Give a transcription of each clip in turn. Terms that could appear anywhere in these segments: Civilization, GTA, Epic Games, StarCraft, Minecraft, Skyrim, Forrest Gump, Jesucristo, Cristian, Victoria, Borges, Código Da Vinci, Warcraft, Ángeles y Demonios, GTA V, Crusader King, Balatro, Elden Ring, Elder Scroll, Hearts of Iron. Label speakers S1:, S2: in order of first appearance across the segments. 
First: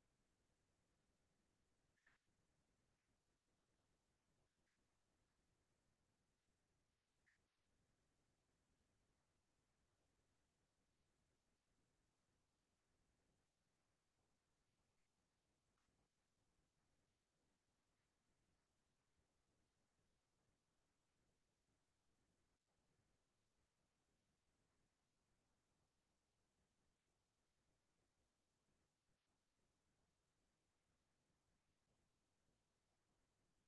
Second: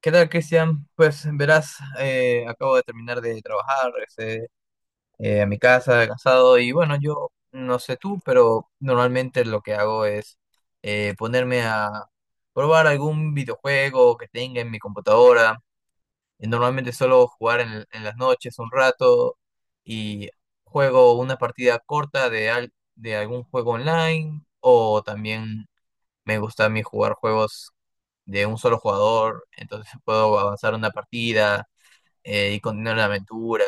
S1: ¿Qué tal, Cristian? Pues verás, acabo de terminar de trabajar, regresé a mi casa, cansado, y bueno, yo no sé tú, pero normalmente lo que hago es ponerme a probar algún videojuego que tenga en mi computadora. Y normalmente solo jugar en las noches un rato y juego una partida corta de algún juego online, o también me gusta a mí jugar juegos de un solo jugador. Entonces puedo avanzar una partida y continuar la aventura.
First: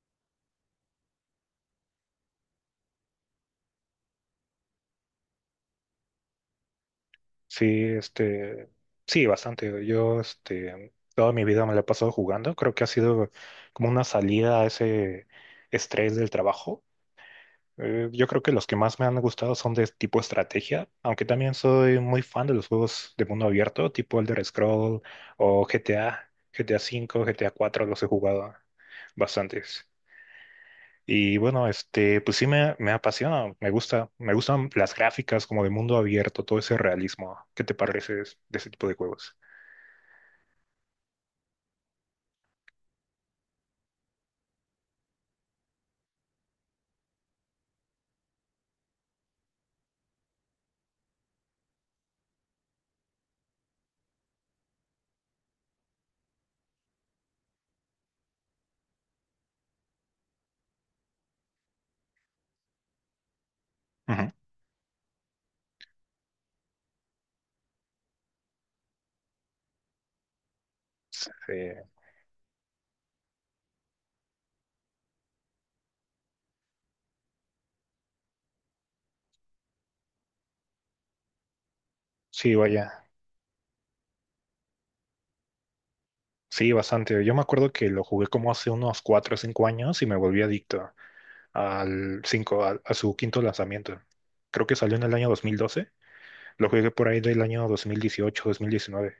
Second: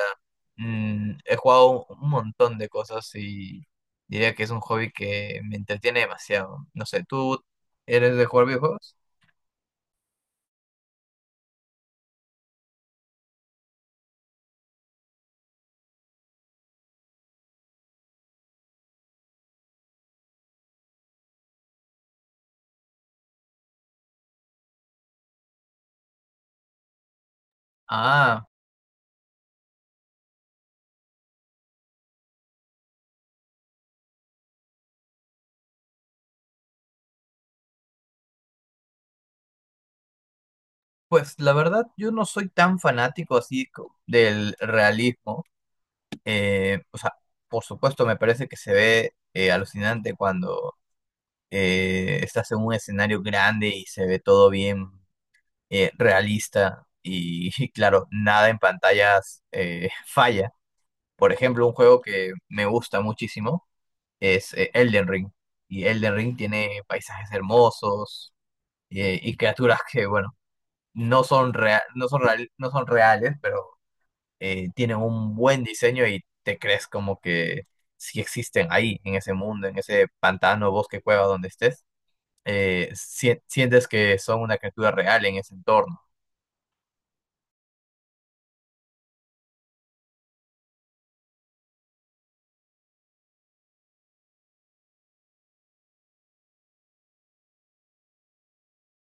S1: Mm, he jugado un montón de cosas y diría que es un hobby que me entretiene demasiado. No sé, ¿tú
S2: Sí,
S1: eres de jugar videojuegos?
S2: sí, bastante. Yo, toda mi vida me la he pasado jugando. Creo que ha sido como una salida a ese estrés del trabajo. Yo creo que los que más me han gustado son de tipo estrategia, aunque también soy muy fan de los juegos de mundo abierto, tipo Elder Scroll o GTA, GTA V, GTA cuatro, los he
S1: Ah,
S2: jugado bastantes. Y bueno, pues sí me apasiona, me gusta, me gustan las gráficas como de mundo abierto, todo ese realismo. ¿Qué te parece de ese tipo de juegos?
S1: pues la verdad yo no soy tan fanático del realismo. O sea, por supuesto me parece que se ve alucinante cuando estás en un escenario grande y se ve todo bien realista y, claro, nada en pantallas falla. Por ejemplo, un juego que me gusta muchísimo
S2: Ujú.
S1: es Elden Ring. Y Elden Ring tiene paisajes hermosos y criaturas que, bueno,
S2: Sí,
S1: no son reales, pero tienen un buen diseño y te crees como que sí existen ahí, en ese mundo, en ese pantano, bosque, cueva, donde estés.
S2: sí, vaya,
S1: Sientes que son una criatura real en ese entorno.
S2: sí, bastante. Yo me acuerdo que lo jugué como hace unos 4 o 5 años y me volví adicto al 5 a su quinto lanzamiento. Creo que salió en el año 2012, lo jugué por ahí del año 2018, 2019.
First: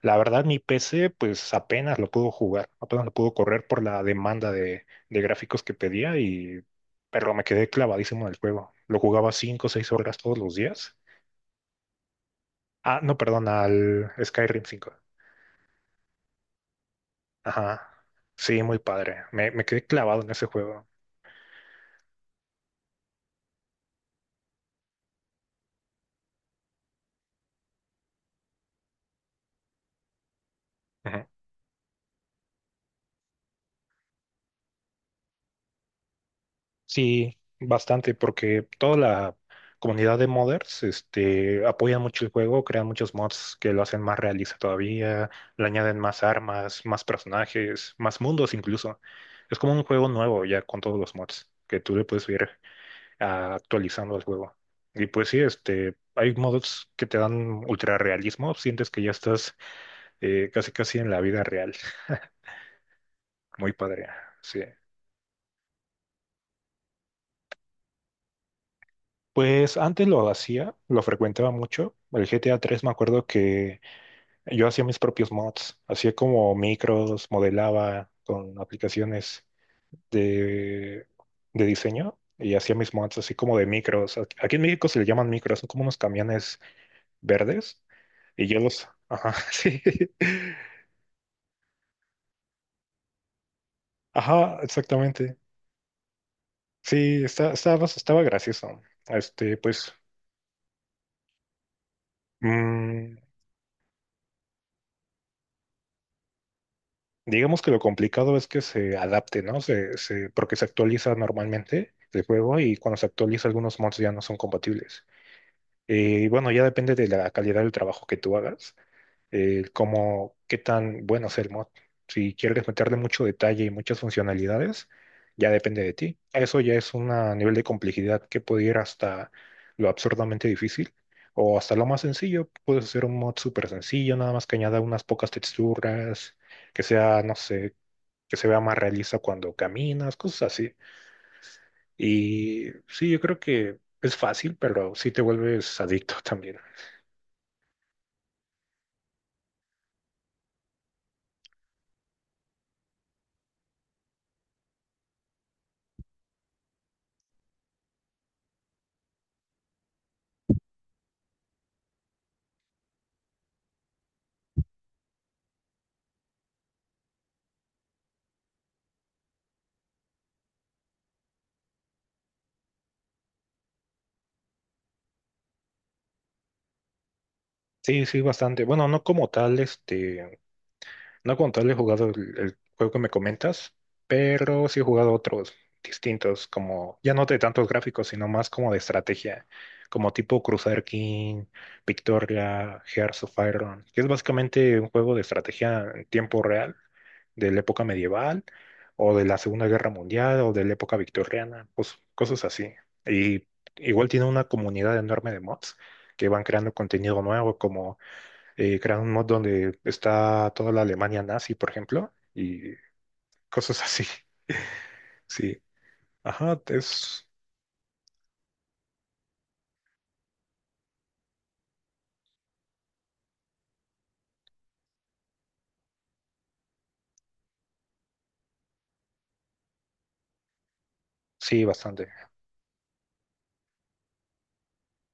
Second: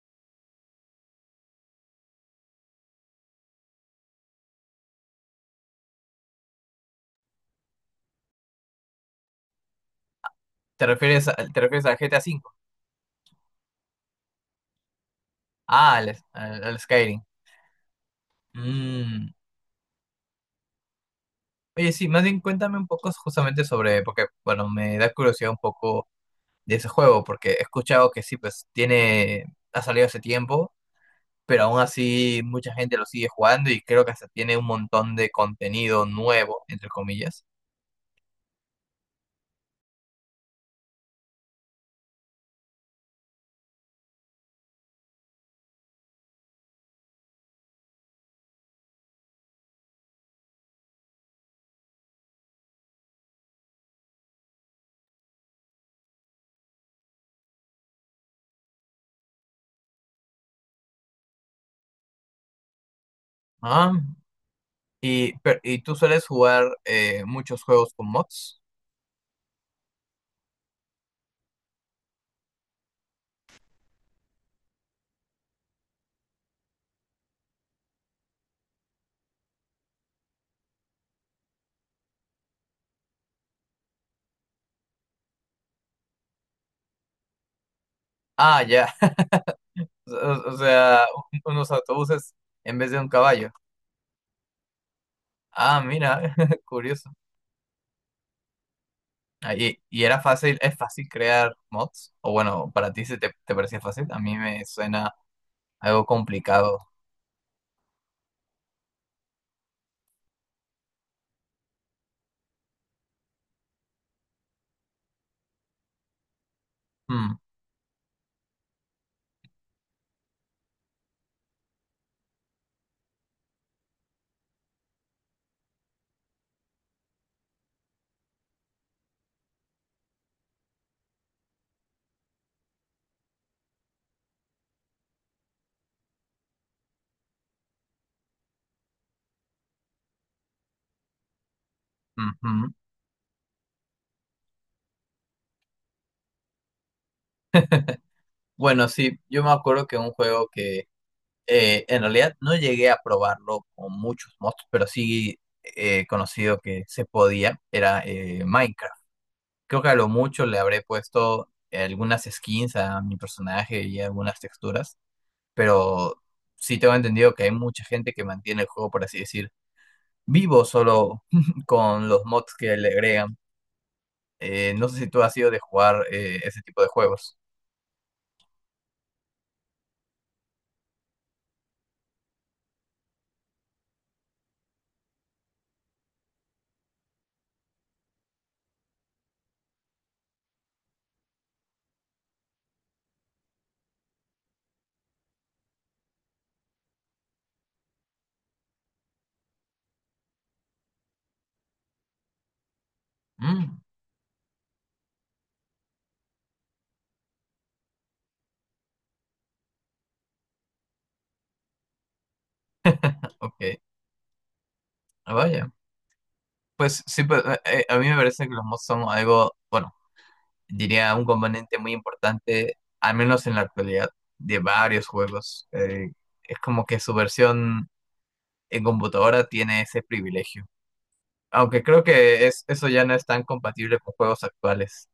S2: La verdad, mi PC, pues apenas lo pudo jugar, apenas lo pudo correr por la demanda de gráficos que pedía pero me quedé clavadísimo en el juego. Lo jugaba 5 o 6 horas todos los
S1: ¿Te
S2: días.
S1: refieres, te refieres al GTA V?
S2: Ah, no, perdón, al Skyrim cinco.
S1: Ah, al Skyrim.
S2: Ajá. Sí, muy padre.
S1: Mm.
S2: Me quedé clavado en ese juego.
S1: Oye, sí, más bien cuéntame un poco justamente sobre, porque, bueno, me da curiosidad un poco de ese juego, porque he escuchado que sí, pues tiene, ha salido hace tiempo, pero aún así mucha gente lo sigue jugando, y creo que hasta tiene un montón de contenido nuevo, entre
S2: Sí,
S1: comillas.
S2: bastante, porque toda la comunidad de modders, apoyan mucho el juego, crean muchos mods que lo hacen más realista todavía, le añaden más armas, más personajes, más mundos incluso. Es como un juego nuevo ya con todos los mods que tú le puedes ir actualizando al juego. Y pues sí, hay mods que te dan ultra realismo, sientes que ya estás casi casi en la vida real. Muy
S1: Ah,
S2: padre, sí.
S1: y, pero ¿y tú sueles jugar muchos juegos con mods?
S2: Pues antes lo hacía, lo frecuentaba mucho. El GTA 3, me acuerdo que yo hacía mis propios mods, hacía como micros, modelaba con aplicaciones de, de diseño y hacía mis mods así como de micros. Aquí en México se le llaman micros, son como unos camiones verdes y yo
S1: Ah, ya.
S2: los... Ajá, sí.
S1: O, o sea, unos autobuses en vez de un caballo.
S2: Ajá, exactamente.
S1: Ah, mira, curioso.
S2: Sí, estaba gracioso.
S1: Ah,
S2: Este,
S1: y,
S2: pues...
S1: ¿y era fácil, es fácil crear mods? O bueno, para ti
S2: mm,
S1: te parecía fácil, a mí me suena algo complicado.
S2: Digamos que lo complicado es que se adapte, ¿no? Porque se actualiza normalmente el juego y cuando se actualiza algunos mods ya no son compatibles. Y bueno, ya depende de la
S1: Mm,
S2: calidad del trabajo que tú hagas, como qué tan bueno es el mod. Si quieres meterle mucho detalle y muchas funcionalidades, ya depende de ti. Eso ya es un nivel de complejidad que puede ir hasta lo absurdamente difícil o hasta lo más sencillo. Puedes hacer un mod súper sencillo, nada más que añada unas pocas texturas, que sea, no sé, que se vea más realista cuando caminas, cosas así. Y
S1: ujú.
S2: sí, yo creo que es fácil, pero sí te vuelves adicto también.
S1: Bueno, sí, yo me acuerdo que un juego que en realidad no llegué a probarlo con muchos mods, pero sí he conocido que se podía, era Minecraft. Creo que a lo mucho le habré puesto algunas skins a mi personaje y algunas texturas, pero sí tengo entendido que hay mucha gente que mantiene el juego, por así decir, vivo, solo con los mods que le agregan. No sé si tú has sido de jugar ese tipo de juegos.
S2: Sí, sí, bastante. Bueno, no como tal, no como tal he jugado el juego que me comentas, pero sí he jugado otros distintos, como ya no de tantos gráficos, sino más como de estrategia, como tipo Crusader King, Victoria, Hearts of Iron, que es básicamente un juego de estrategia en tiempo real de la época medieval o de la Segunda Guerra Mundial o de la época victoriana, pues cosas así. Y
S1: Mm,
S2: igual tiene una comunidad enorme de mods que van creando contenido nuevo, como crean un mod donde está toda la Alemania nazi, por ejemplo, y
S1: ok.
S2: cosas así.
S1: Ah,
S2: Sí,
S1: vaya.
S2: ajá,
S1: Pues sí, pues, a mí me parece que los mods son algo, bueno, diría un componente muy importante, al menos en la actualidad, de varios juegos. Es como que su versión en computadora tiene ese privilegio.
S2: sí,
S1: Aunque creo
S2: bastante.
S1: que es, eso ya no es tan compatible con juegos actuales.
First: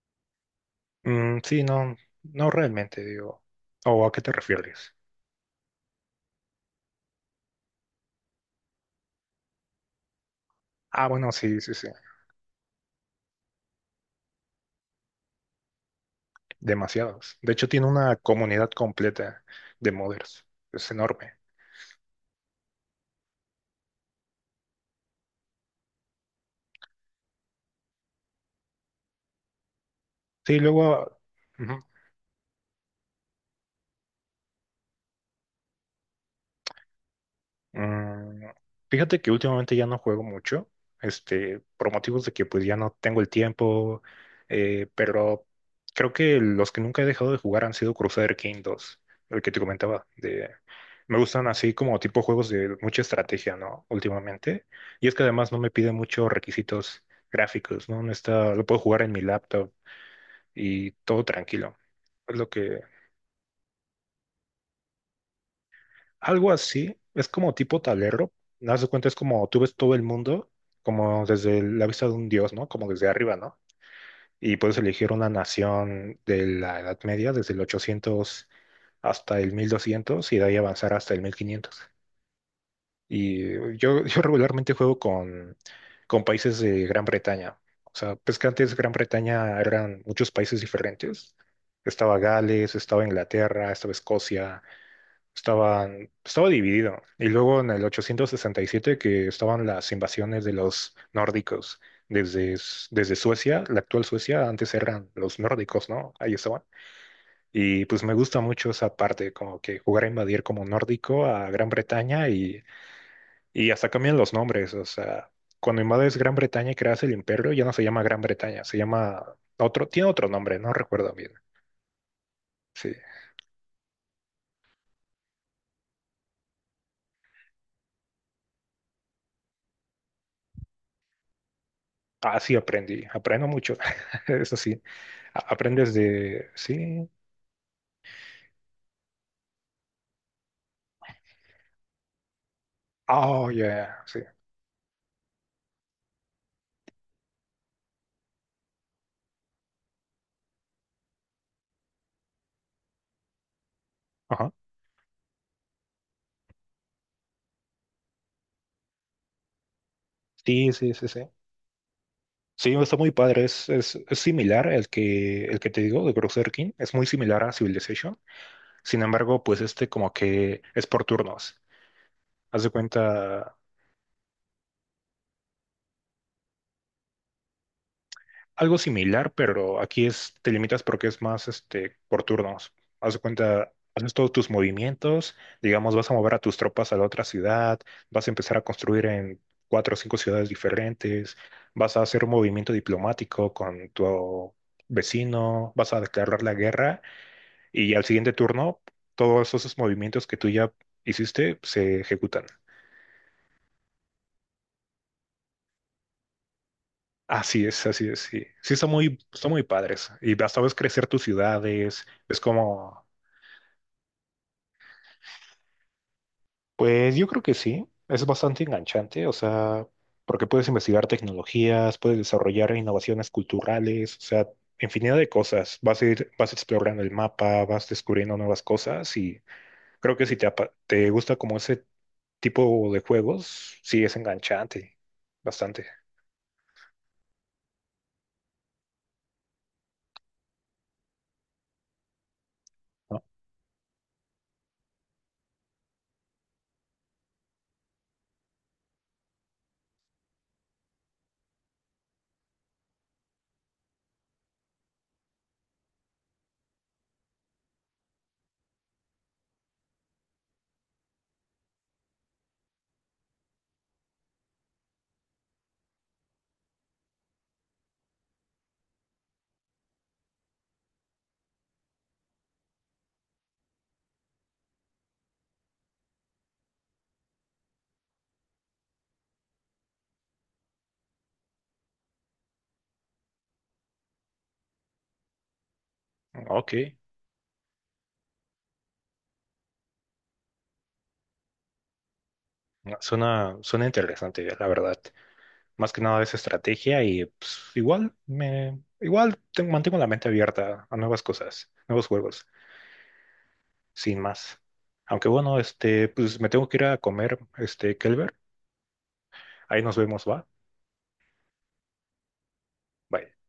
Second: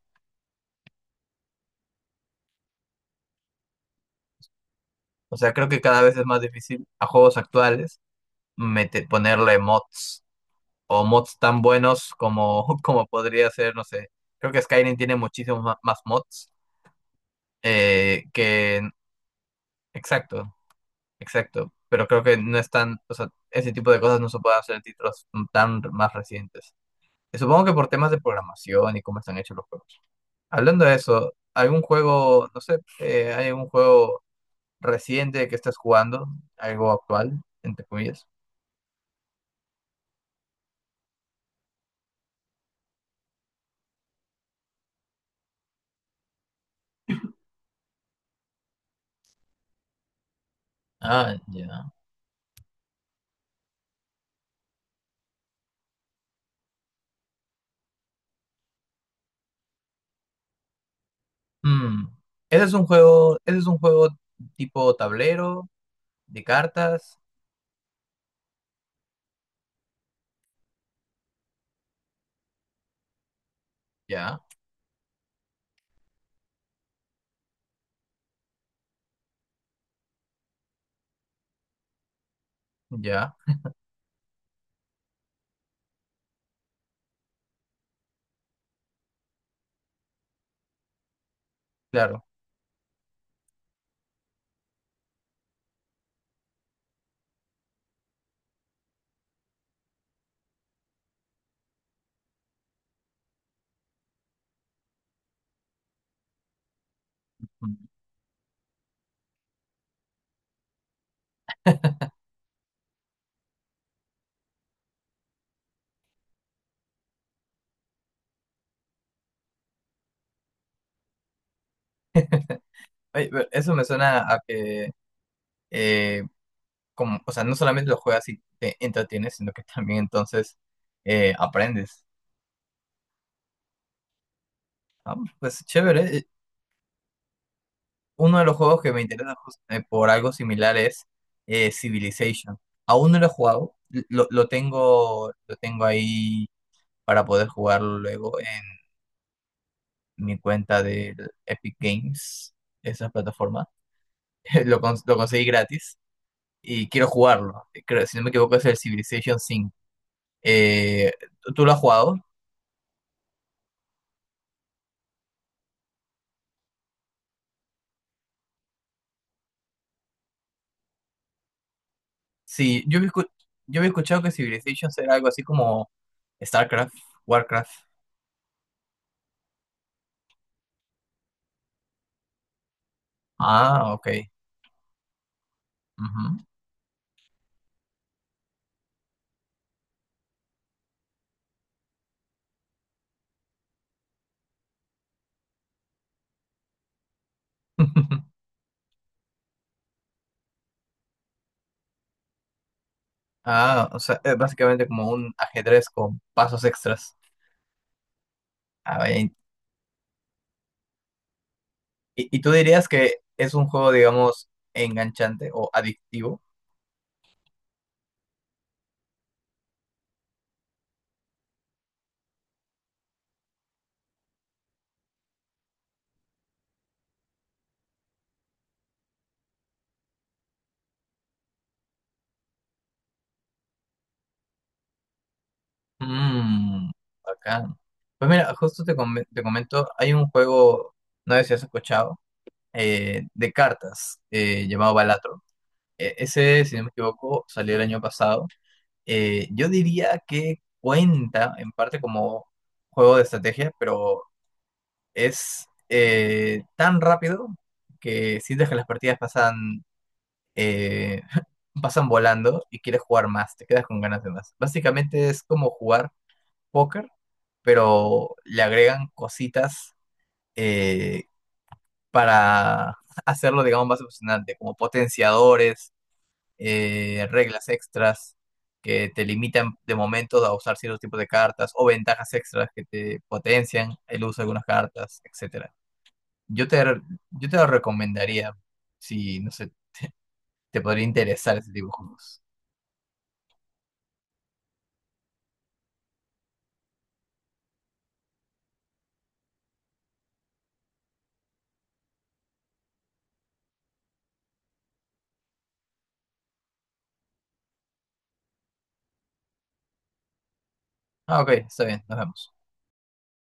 S2: Mm, sí, no, no realmente, digo. ¿O a qué te refieres?
S1: O sea, creo que cada vez es más difícil a juegos actuales ponerle mods, o
S2: Ah, bueno,
S1: mods
S2: sí,
S1: tan
S2: sí, sí.
S1: buenos como, como podría ser, no sé. Creo que Skyrim tiene muchísimos más mods
S2: Demasiados. De hecho, tiene una comunidad
S1: que...
S2: completa de modders.
S1: Exacto,
S2: Es enorme.
S1: exacto. Pero creo que no están, o sea, ese tipo de cosas no se pueden hacer en títulos tan más recientes. Y supongo que por temas de programación y cómo están hechos los juegos.
S2: Sí,
S1: Hablando de
S2: luego,
S1: eso, ¿algún
S2: ujú.
S1: juego, no sé, hay algún juego reciente que estés jugando? ¿Algo actual, entre comillas?
S2: Mm, Fíjate que últimamente ya no juego mucho, por motivos de que pues ya no tengo el tiempo, pero creo que los que nunca he dejado de jugar han sido Crusader King 2, el que te comentaba, me
S1: Ah,
S2: gustan así
S1: ya.
S2: como tipo juegos de mucha estrategia, ¿no? Últimamente, y es que además no me pide muchos requisitos gráficos, ¿no? No está, lo puedo jugar en mi laptop y todo tranquilo.
S1: Mm.
S2: Es lo
S1: Ese es
S2: que...
S1: un juego, ese es un juego tipo tablero, de
S2: Algo así,
S1: cartas.
S2: es como tipo tablero, haz de cuenta, es como tú ves todo el mundo, como desde la vista de un dios, ¿no? Como desde arriba, ¿no?
S1: Ya,
S2: Y puedes elegir una nación de la Edad Media, desde el 800 hasta el 1200 y de ahí avanzar hasta el 1500.
S1: ya,
S2: Y yo regularmente juego con países de Gran Bretaña. O sea, pues que antes Gran Bretaña eran muchos países diferentes. Estaba
S1: claro.
S2: Gales, estaba Inglaterra, estaba Escocia. Estaban, estaba dividido. Y luego en el 867 que estaban las invasiones de los nórdicos desde, desde Suecia, la actual Suecia, antes eran los nórdicos, ¿no? Ahí estaban. Y
S1: Mm.
S2: pues me gusta mucho esa parte, como que jugar a invadir como nórdico a Gran Bretaña y hasta cambian los nombres. O sea, cuando invades Gran Bretaña y creas el imperio, ya no se llama Gran Bretaña, se llama otro, tiene otro nombre, no recuerdo bien. Sí,
S1: Oye, pero eso me suena a que, eh, como, o sea, no solamente lo juegas y te entretienes, sino que también entonces aprendes.
S2: así aprendí, aprendo mucho, eso sí.
S1: Ah, pues
S2: Aprendes
S1: chévere.
S2: de... Sí.
S1: Uno de los juegos que me interesa por algo similar es Civilization. Aún no lo he
S2: Oh,
S1: jugado,
S2: yeah. Sí.
S1: lo tengo ahí para poder jugarlo luego. Mi cuenta de Epic Games, esa plataforma.
S2: Ajá.
S1: Lo conseguí gratis y quiero jugarlo. Creo, si no me equivoco, es el Civilization 5.
S2: Sí, sí, sí,
S1: Eh,
S2: sí.
S1: ¿tú lo has jugado?
S2: Sí, está muy padre. Es similar al que, el que te digo de Crusader King. Es muy similar a Civilization. Sin embargo, pues como que es por turnos. Haz de
S1: Sí,
S2: cuenta,
S1: yo había escuchado que Civilization era algo así como StarCraft, Warcraft.
S2: algo similar, pero aquí es, te limitas porque es más por turnos. Haz de cuenta,
S1: Ah, ok.
S2: haces todos tus movimientos, digamos, vas a mover
S1: Ujú.
S2: a tus tropas a la otra ciudad, vas a empezar a construir en cuatro o cinco ciudades diferentes, vas a hacer un movimiento diplomático con tu vecino, vas a declarar la guerra y al siguiente turno todos esos movimientos que tú ya hiciste se ejecutan.
S1: Ah, o sea, es básicamente como un ajedrez con pasos extras.
S2: Así es, sí. Sí,
S1: Ah, vaya.
S2: están muy padres. Y hasta ves crecer tus ciudades, es
S1: Y tú dirías
S2: como...
S1: que es un juego, digamos, enganchante o adictivo?
S2: Pues yo creo que sí, es bastante enganchante, o sea, porque puedes investigar tecnologías, puedes desarrollar innovaciones culturales, o sea, infinidad de cosas. Vas a ir, vas explorando el mapa, vas descubriendo nuevas cosas y creo que si te, te gusta como ese tipo de juegos, sí es enganchante, bastante,
S1: Mmm, bacán. Pues mira, justo te comento, hay un juego, no sé si has escuchado,
S2: ¿no?
S1: de cartas llamado Balatro. Ese, si no me equivoco, salió el año pasado. Yo diría que cuenta en parte como juego de estrategia, pero es tan rápido que sientes que las partidas pasan, eh, pasan volando y quieres jugar más, te quedas con ganas de más. Básicamente es como jugar póker, pero le agregan cositas eh, para hacerlo, digamos, más emocionante, como potenciadores, reglas extras que te limitan de momento a usar ciertos tipos de cartas, o ventajas extras que te potencian el uso de algunas cartas, etcétera. Yo
S2: Ok,
S1: te, yo te lo recomendaría si, no sé, te podría interesar ese tipo de juegos.
S2: suena, suena interesante, la verdad. Más que nada es estrategia y pues, igual me, igual te- mantengo la mente abierta a nuevas cosas, nuevos juegos. Sin más. Aunque bueno, pues me tengo que ir a comer, Kelber. Ahí nos vemos, va.
S1: Ah, ok, está bien, nos vemos.
S2: Bye.